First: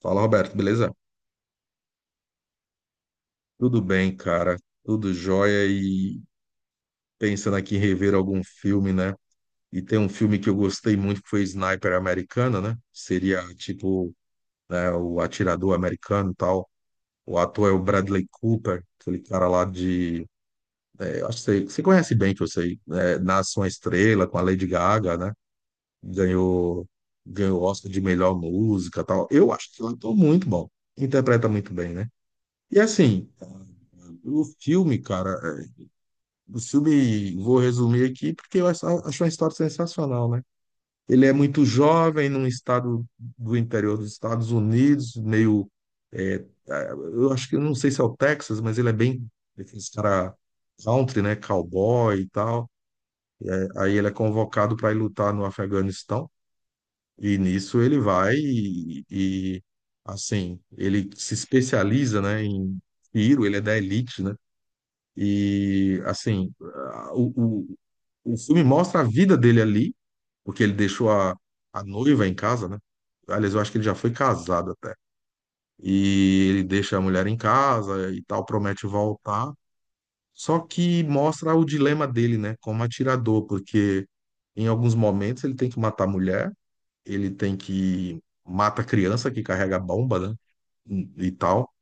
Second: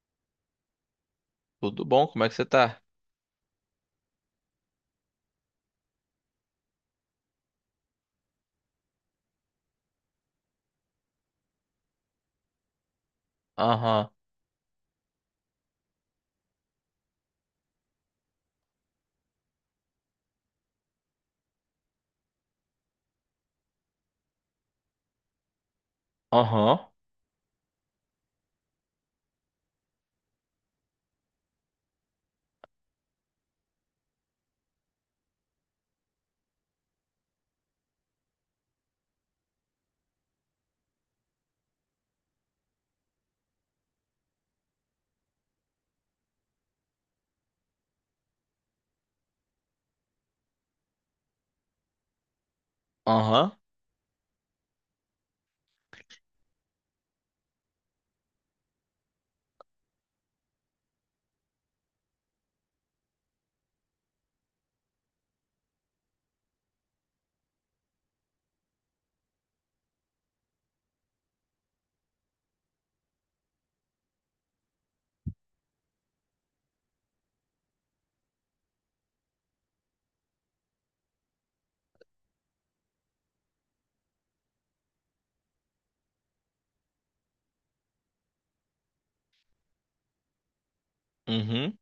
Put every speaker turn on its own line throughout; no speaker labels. Fala, Roberto, beleza?
Tudo bom? Como é que você tá?
Tudo bem, cara? Tudo jóia e pensando aqui em rever algum filme, né? E tem um filme que eu gostei muito que foi Sniper Americana, né? Seria
Aham,
tipo, né, o atirador americano e tal. O ator é o Bradley Cooper, aquele cara lá de. Acho que você conhece bem, que eu sei. Né? Nasce uma Estrela com a Lady Gaga, né?
aham,
Ganhou, ganhou o Oscar de melhor música e tal. Eu acho que ele ator é muito bom. Interpreta muito bem, né? E assim, o filme, cara. O filme, vou resumir aqui, porque eu acho uma história sensacional, né? Ele é muito jovem, num estado do interior dos Estados Unidos, meio. é, eu acho que eu não sei se é o Texas, mas ele é bem. Esse cara country, né? Cowboy e tal.
aham,
É, aí ele é convocado para ir lutar no Afeganistão, e nisso ele vai assim, ele se especializa, né, em tiro, ele é da elite, né? E, assim, o filme mostra a vida dele ali, porque ele deixou a noiva em casa, né? Aliás, eu acho que ele já foi casado até. E ele deixa a mulher em casa e tal, promete voltar. Só que mostra o dilema dele, né? Como atirador, porque em alguns momentos ele tem que matar a mulher, ele tem que mata a criança que carrega a bomba, né? E tal.
uhum,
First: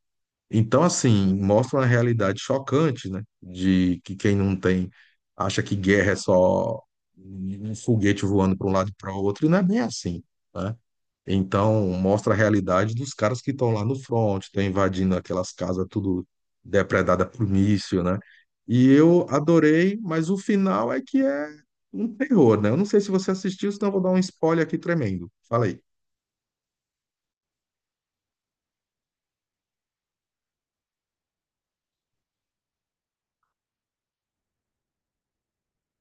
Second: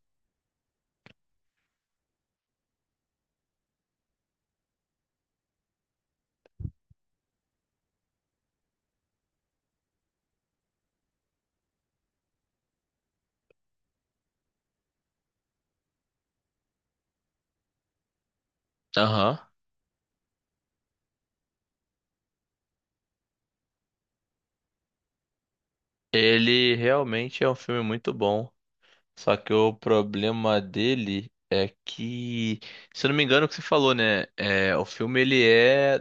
Então, assim, mostra uma realidade chocante, né? De que quem não tem acha que guerra é só um foguete voando para um lado e para o outro, e não é bem assim, né? Então, mostra a realidade dos caras que estão lá no front, estão invadindo aquelas casas tudo depredada por míssil, né? E eu
aham.
adorei, mas o final é que é um terror, né? Eu não sei se você assistiu, senão eu vou dar um spoiler aqui tremendo. Falei.
Ele realmente é um filme muito bom. Só que o problema dele é que, se eu não me engano, é o que você falou, né? É, o filme ele é,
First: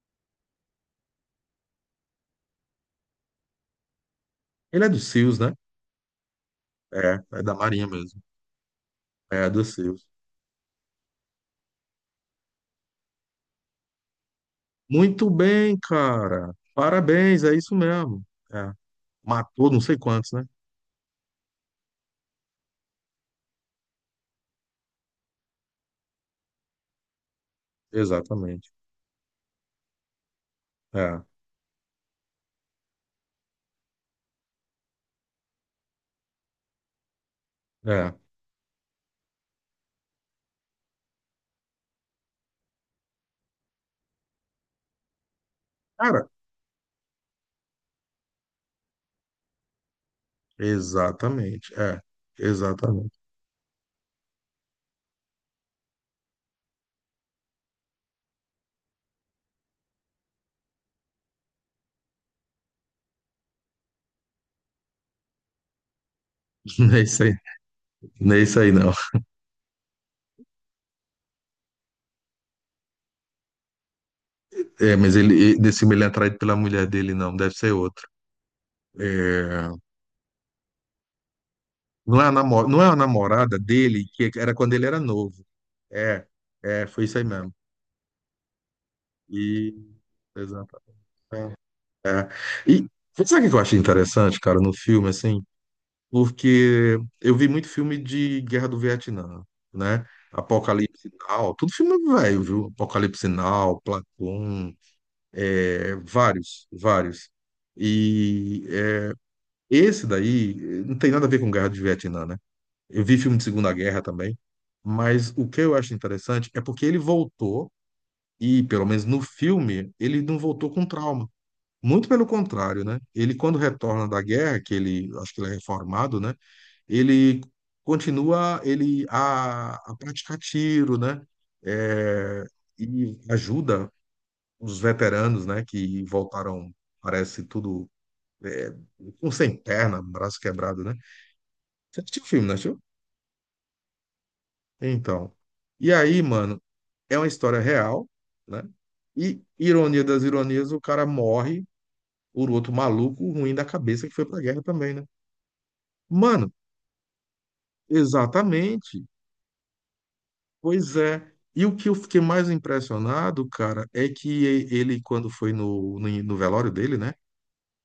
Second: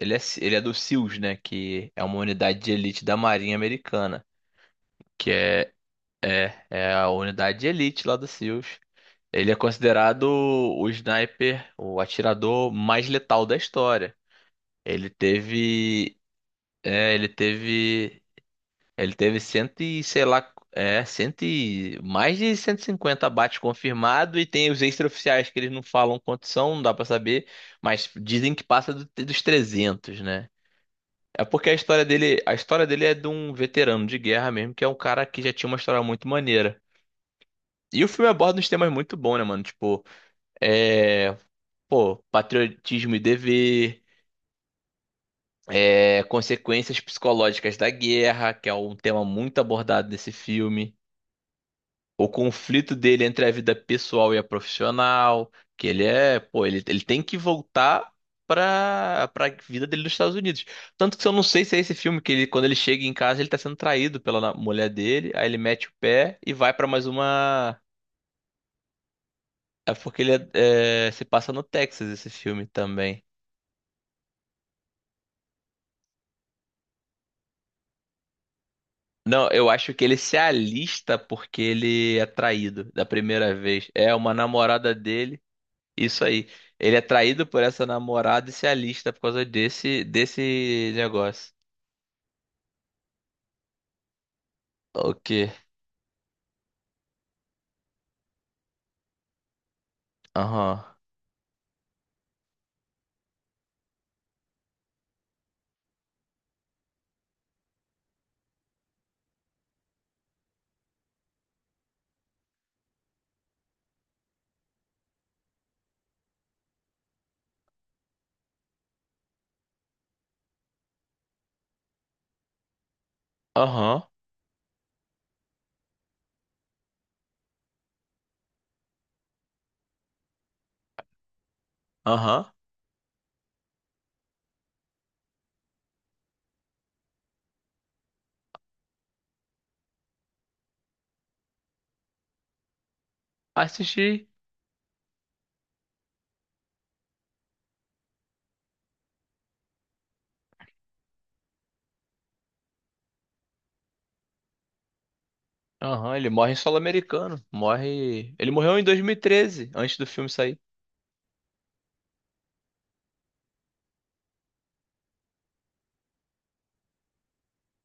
ele é, ele é do SEALs, né? Que é uma unidade de elite da Marinha Americana,
Ele é do
que
SEALs, né?
é, é a
É, é da
unidade de
Marinha
elite lá
mesmo.
do SEALs.
É
Ele é
do SEALs.
considerado o sniper, o atirador mais letal da história. Ele
Muito bem,
teve.
cara.
É, ele
Parabéns, é isso
teve.
mesmo. É.
Ele teve
Matou não
cento
sei
e, sei
quantos, né?
lá, é, cento e, mais de 150 abates confirmados e tem os extraoficiais que eles não falam quantos são, não dá pra saber, mas dizem que
Exatamente.
passa dos 300, né?
É,
É porque a história dele é de um veterano de guerra mesmo, que é um cara que já tinha uma história muito maneira. E o
é.
filme aborda uns temas muito bons, né, mano? Tipo, é, pô, patriotismo e dever, é,
Cara,
consequências psicológicas da guerra, que é um tema muito abordado nesse filme.
exatamente. É,
O conflito
exatamente.
dele entre a vida pessoal e a profissional, que ele é, pô, ele tem que voltar pra vida dele nos Estados Unidos. Tanto que eu não sei se é esse filme que ele, quando ele chega em casa, ele tá sendo traído pela mulher dele, aí ele mete o pé e vai pra
Não é
mais
isso aí,
uma.
não é isso aí, não.
É porque é, se passa no Texas esse filme também.
É, mas ele, nesse filme ele é atraído pela mulher dele, não. Deve ser outro.
Não, eu
É,
acho que ele se alista porque ele é
não é
traído
a
da primeira
namorada
vez.
dele,
É
que
uma
era quando ele
namorada
era
dele,
novo.
isso
É,
aí.
é,
Ele é
foi isso aí
traído
mesmo.
por essa namorada e se alista por causa
E,
desse
exato.
desse negócio.
É. E sabe o que eu achei interessante, cara, no filme,
O
assim?
quê?
Porque eu vi muito filme de Guerra do Vietnã, né?
Aham.
Apocalipse Now, tudo filme velho, viu? Apocalipse Now, Platão, vários, vários. E esse daí não tem nada a ver com Guerra do Vietnã, né? Eu vi filme de Segunda Guerra também, mas o que eu acho interessante é porque ele voltou, e pelo menos no filme, ele não voltou com trauma. Muito pelo contrário, né? Ele, quando
Aham.
retorna da guerra, que ele, acho que ele é reformado, né? Ele continua ele a praticar tiro, né? É,
Aham.
e ajuda os veteranos, né? Que voltaram, parece tudo é, com sem perna, um braço quebrado, né? Você assistiu o filme, não assistiu?
Assisti.
Então, e aí, mano, é uma história real, né? E ironia das ironias, o cara morre por outro maluco ruim da cabeça que foi pra guerra também, né?
Aham, ele
Mano,
morre em solo americano. Morre. Ele morreu em
exatamente.
2013, antes do filme sair.
Pois é. E o que eu fiquei mais impressionado, cara, é que ele, quando foi no velório dele, né?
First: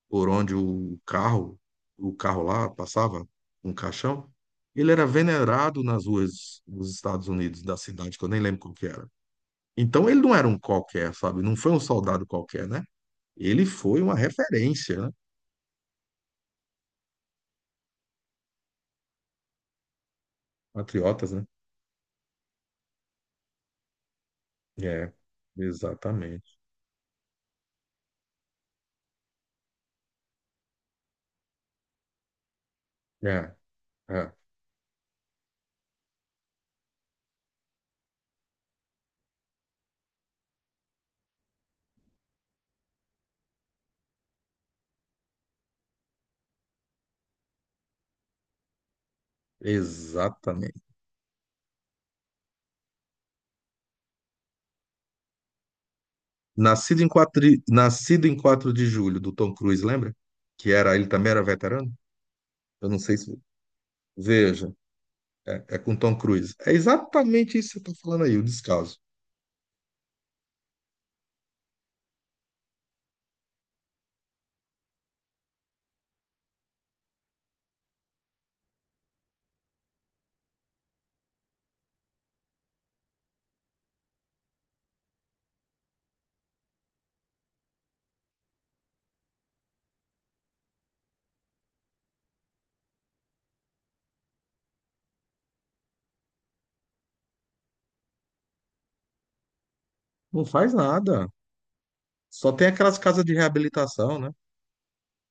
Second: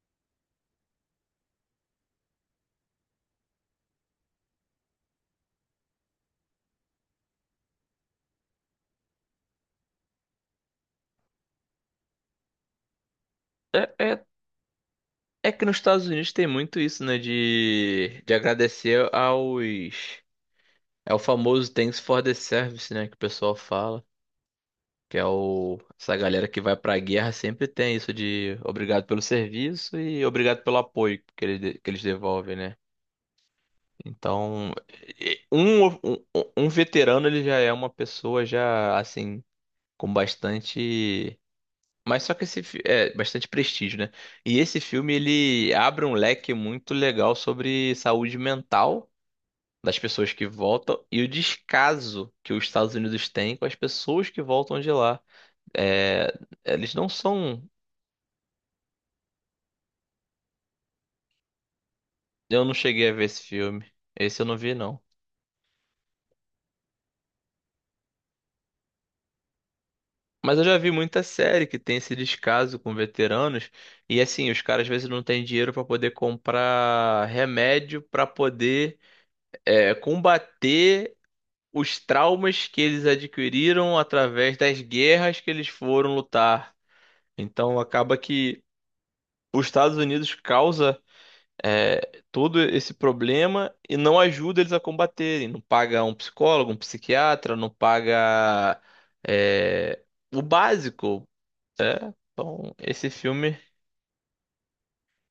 Por onde o carro lá passava, um caixão, ele era venerado nas ruas dos Estados Unidos, da cidade, que eu nem lembro qual que era. Então ele não era um qualquer, sabe? Não foi um soldado qualquer, né? Ele
É,
foi uma
é,
referência, né?
é que nos Estados Unidos tem muito isso, né? De agradecer aos. É o
Patriotas, né?
famoso Thanks for the Service, né? Que o pessoal fala.
É,
Que é o... Essa galera
exatamente.
que vai pra guerra sempre tem isso de obrigado pelo serviço e obrigado pelo apoio que eles, que eles devolvem, né?
É, é,
Então, e- um, um, um veterano, ele já é uma pessoa já, assim, com bastante... Mas só que é, bastante prestígio, né? E esse filme, ele abre um leque muito legal sobre saúde mental das pessoas que
exatamente.
voltam e o descaso que os Estados Unidos têm com as pessoas que voltam de lá. É, eles não são.
Nascido em quatro de julho, do Tom Cruise, lembra? Que era, ele também era veterano?
Eu não
Eu não
cheguei a
sei
ver
se.
esse filme. Esse eu não
Veja,
vi, não.
é com Tom Cruise. É exatamente isso que você está falando aí, o descaso.
Mas eu já vi muita série que tem esse descaso com veteranos. E assim, os caras às vezes não têm dinheiro para poder comprar remédio para poder é, combater os traumas que eles adquiriram através das guerras que eles foram lutar. Então acaba que os Estados Unidos causa é, todo esse problema e não ajuda eles a combaterem. Não paga um psicólogo, um psiquiatra, não paga é, o
Não faz nada.
básico. É,
Só tem
então,
aquelas
esse
casas de
filme.
reabilitação, né?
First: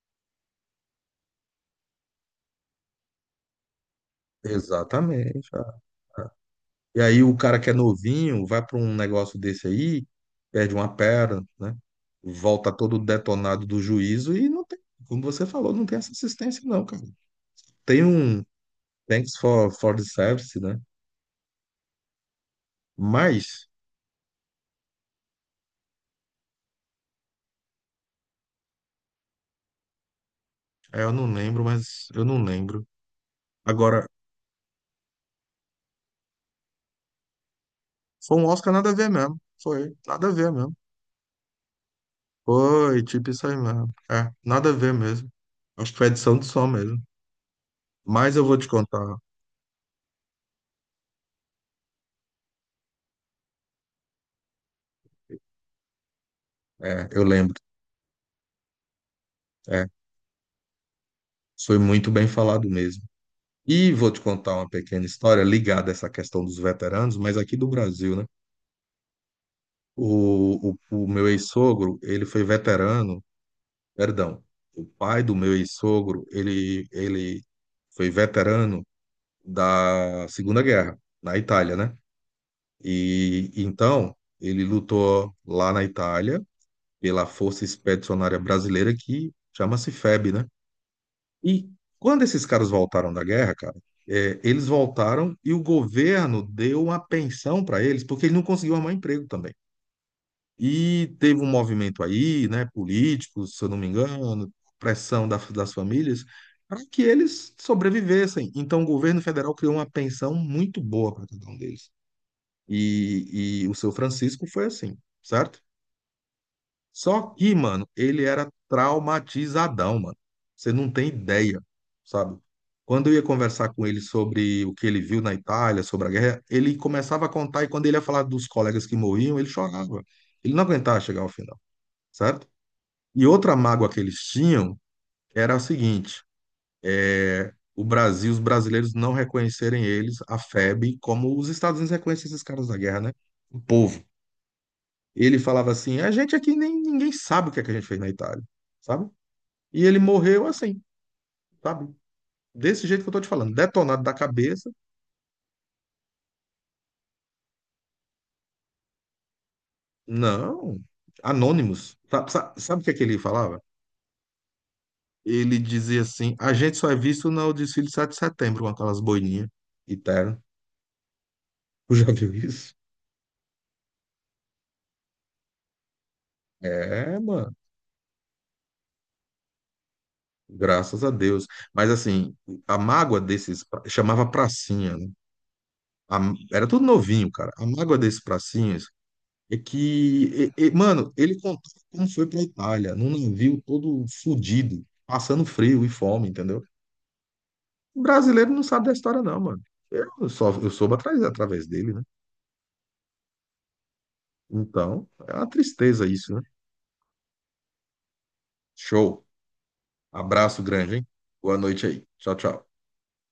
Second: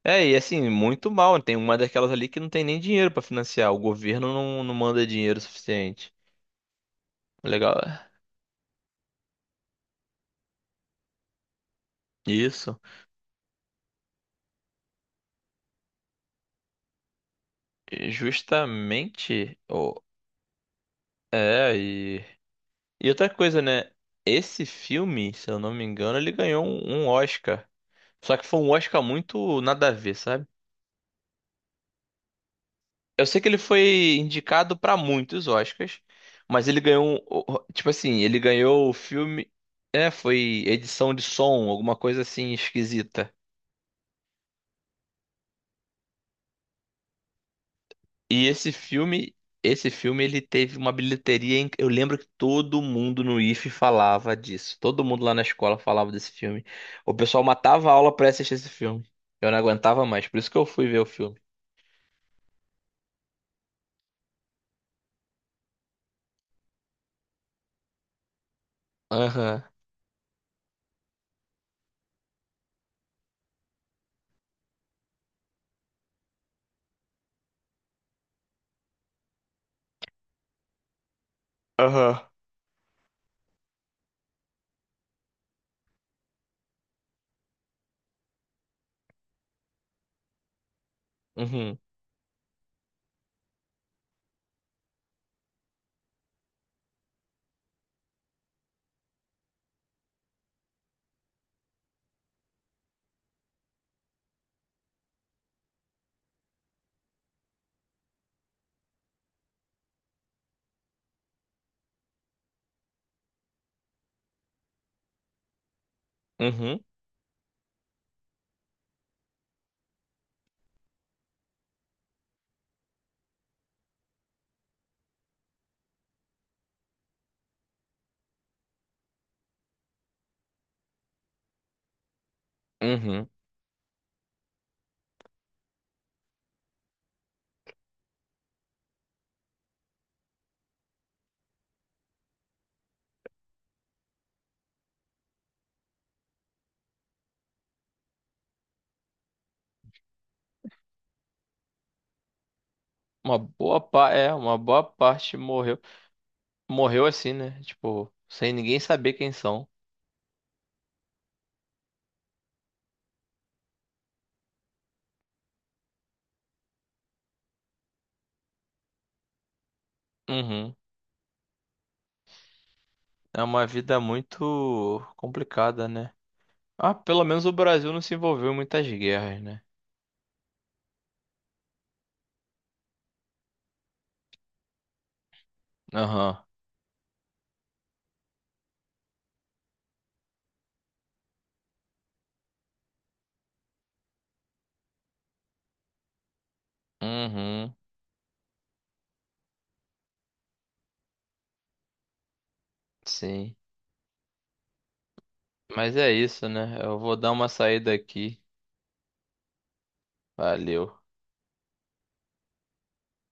É, e assim, muito mal. Né? Tem uma daquelas ali que não tem nem dinheiro pra financiar. O governo não manda dinheiro
Exatamente. Ah.
suficiente.
Ah. E aí o cara que é
Legal. É.
novinho vai para um negócio desse aí, perde uma perna, né? Volta
Isso.
todo detonado do juízo e não tem, como você falou, não tem essa assistência, não, cara. Tem
E
um thanks
justamente.
for
O
the service, né?
é, e. E outra coisa,
Mas,
né? Esse filme, se eu não me engano, ele ganhou um Oscar. Só que foi um Oscar muito nada a ver, sabe?
eu não lembro, mas eu não lembro.
Eu sei que ele
Agora,
foi indicado pra muitos Oscars, mas ele ganhou, tipo assim,
foi
ele
um Oscar nada
ganhou
a
o
ver mesmo.
filme,
Foi,
é,
nada a ver
foi
mesmo.
edição de som, alguma coisa assim
Foi, tipo
esquisita.
isso aí mesmo. É, nada a ver mesmo. Acho que foi edição de som mesmo. Mas eu
E
vou te contar.
esse filme ele teve uma bilheteria, eu lembro que todo mundo no IFE falava disso. Todo mundo lá na escola falava desse filme.
É,
O
eu
pessoal
lembro.
matava a aula pra assistir esse filme. Eu não
É,
aguentava mais, por isso que eu fui ver o filme.
foi muito bem falado mesmo. E vou te contar uma pequena história ligada a essa questão dos veteranos, mas aqui do Brasil, né?
Aham.
O meu ex-sogro, ele foi veterano, perdão, o pai do meu ex-sogro, ele foi veterano da Segunda Guerra, na Itália, né?
Aham.
E então ele lutou lá na Itália pela Força Expedicionária Brasileira, que chama-se FEB, né? E
Uhum.
quando esses caras voltaram da guerra, cara, eles voltaram e o governo deu uma pensão para eles, porque eles não conseguiu arrumar emprego também. E teve um movimento aí, né, político, se eu não me engano, pressão das famílias, para que eles sobrevivessem. Então, o governo federal criou uma pensão muito boa para cada um deles. E o seu Francisco foi assim, certo?
Uhum.
Só que, mano, ele era traumatizadão, mano. Você não tem ideia, sabe? Quando eu ia conversar com ele sobre o que ele viu na Itália, sobre a guerra, ele começava a contar e quando ele ia falar dos colegas que morriam, ele chorava. Ele não aguentava chegar ao final, certo? E
Uhum.
outra mágoa que eles tinham era a seguinte: é o Brasil, os brasileiros não reconhecerem eles, a FEB, como os Estados Unidos reconhecem esses caras da guerra, né? O povo. Ele falava assim: a gente aqui nem ninguém sabe o que é que a gente fez na Itália, sabe? E ele morreu assim, sabe? Desse jeito que eu tô te falando, detonado da
É, uma
cabeça.
boa parte morreu. Morreu assim, né? Tipo, sem ninguém saber quem são.
Não, anônimos. Sabe, sabe, sabe o que é que ele falava? Ele dizia assim: a gente só é visto no desfile de 7 de setembro com aquelas boininhas e terno.
Uhum.
Tu já viu isso?
É uma vida muito complicada, né? Ah,
É,
pelo menos o
mano,
Brasil não se envolveu em muitas guerras, né?
graças a Deus. Mas assim, a mágoa desses chamava pracinha, né?
Aham.
Era tudo novinho, cara. A mágoa desses pracinhas é que, mano, ele contou como foi pra Itália, num navio todo fudido, passando frio e fome, entendeu?
Uhum.
O brasileiro não sabe da história, não, mano. Eu só eu soube atrás, através dele, né?
Sim.
Então, é uma
Mas
tristeza
é
isso, né?
isso, né? Eu vou dar uma saída aqui.
Show. Abraço grande,
Valeu.
hein? Boa noite aí. Tchau, tchau.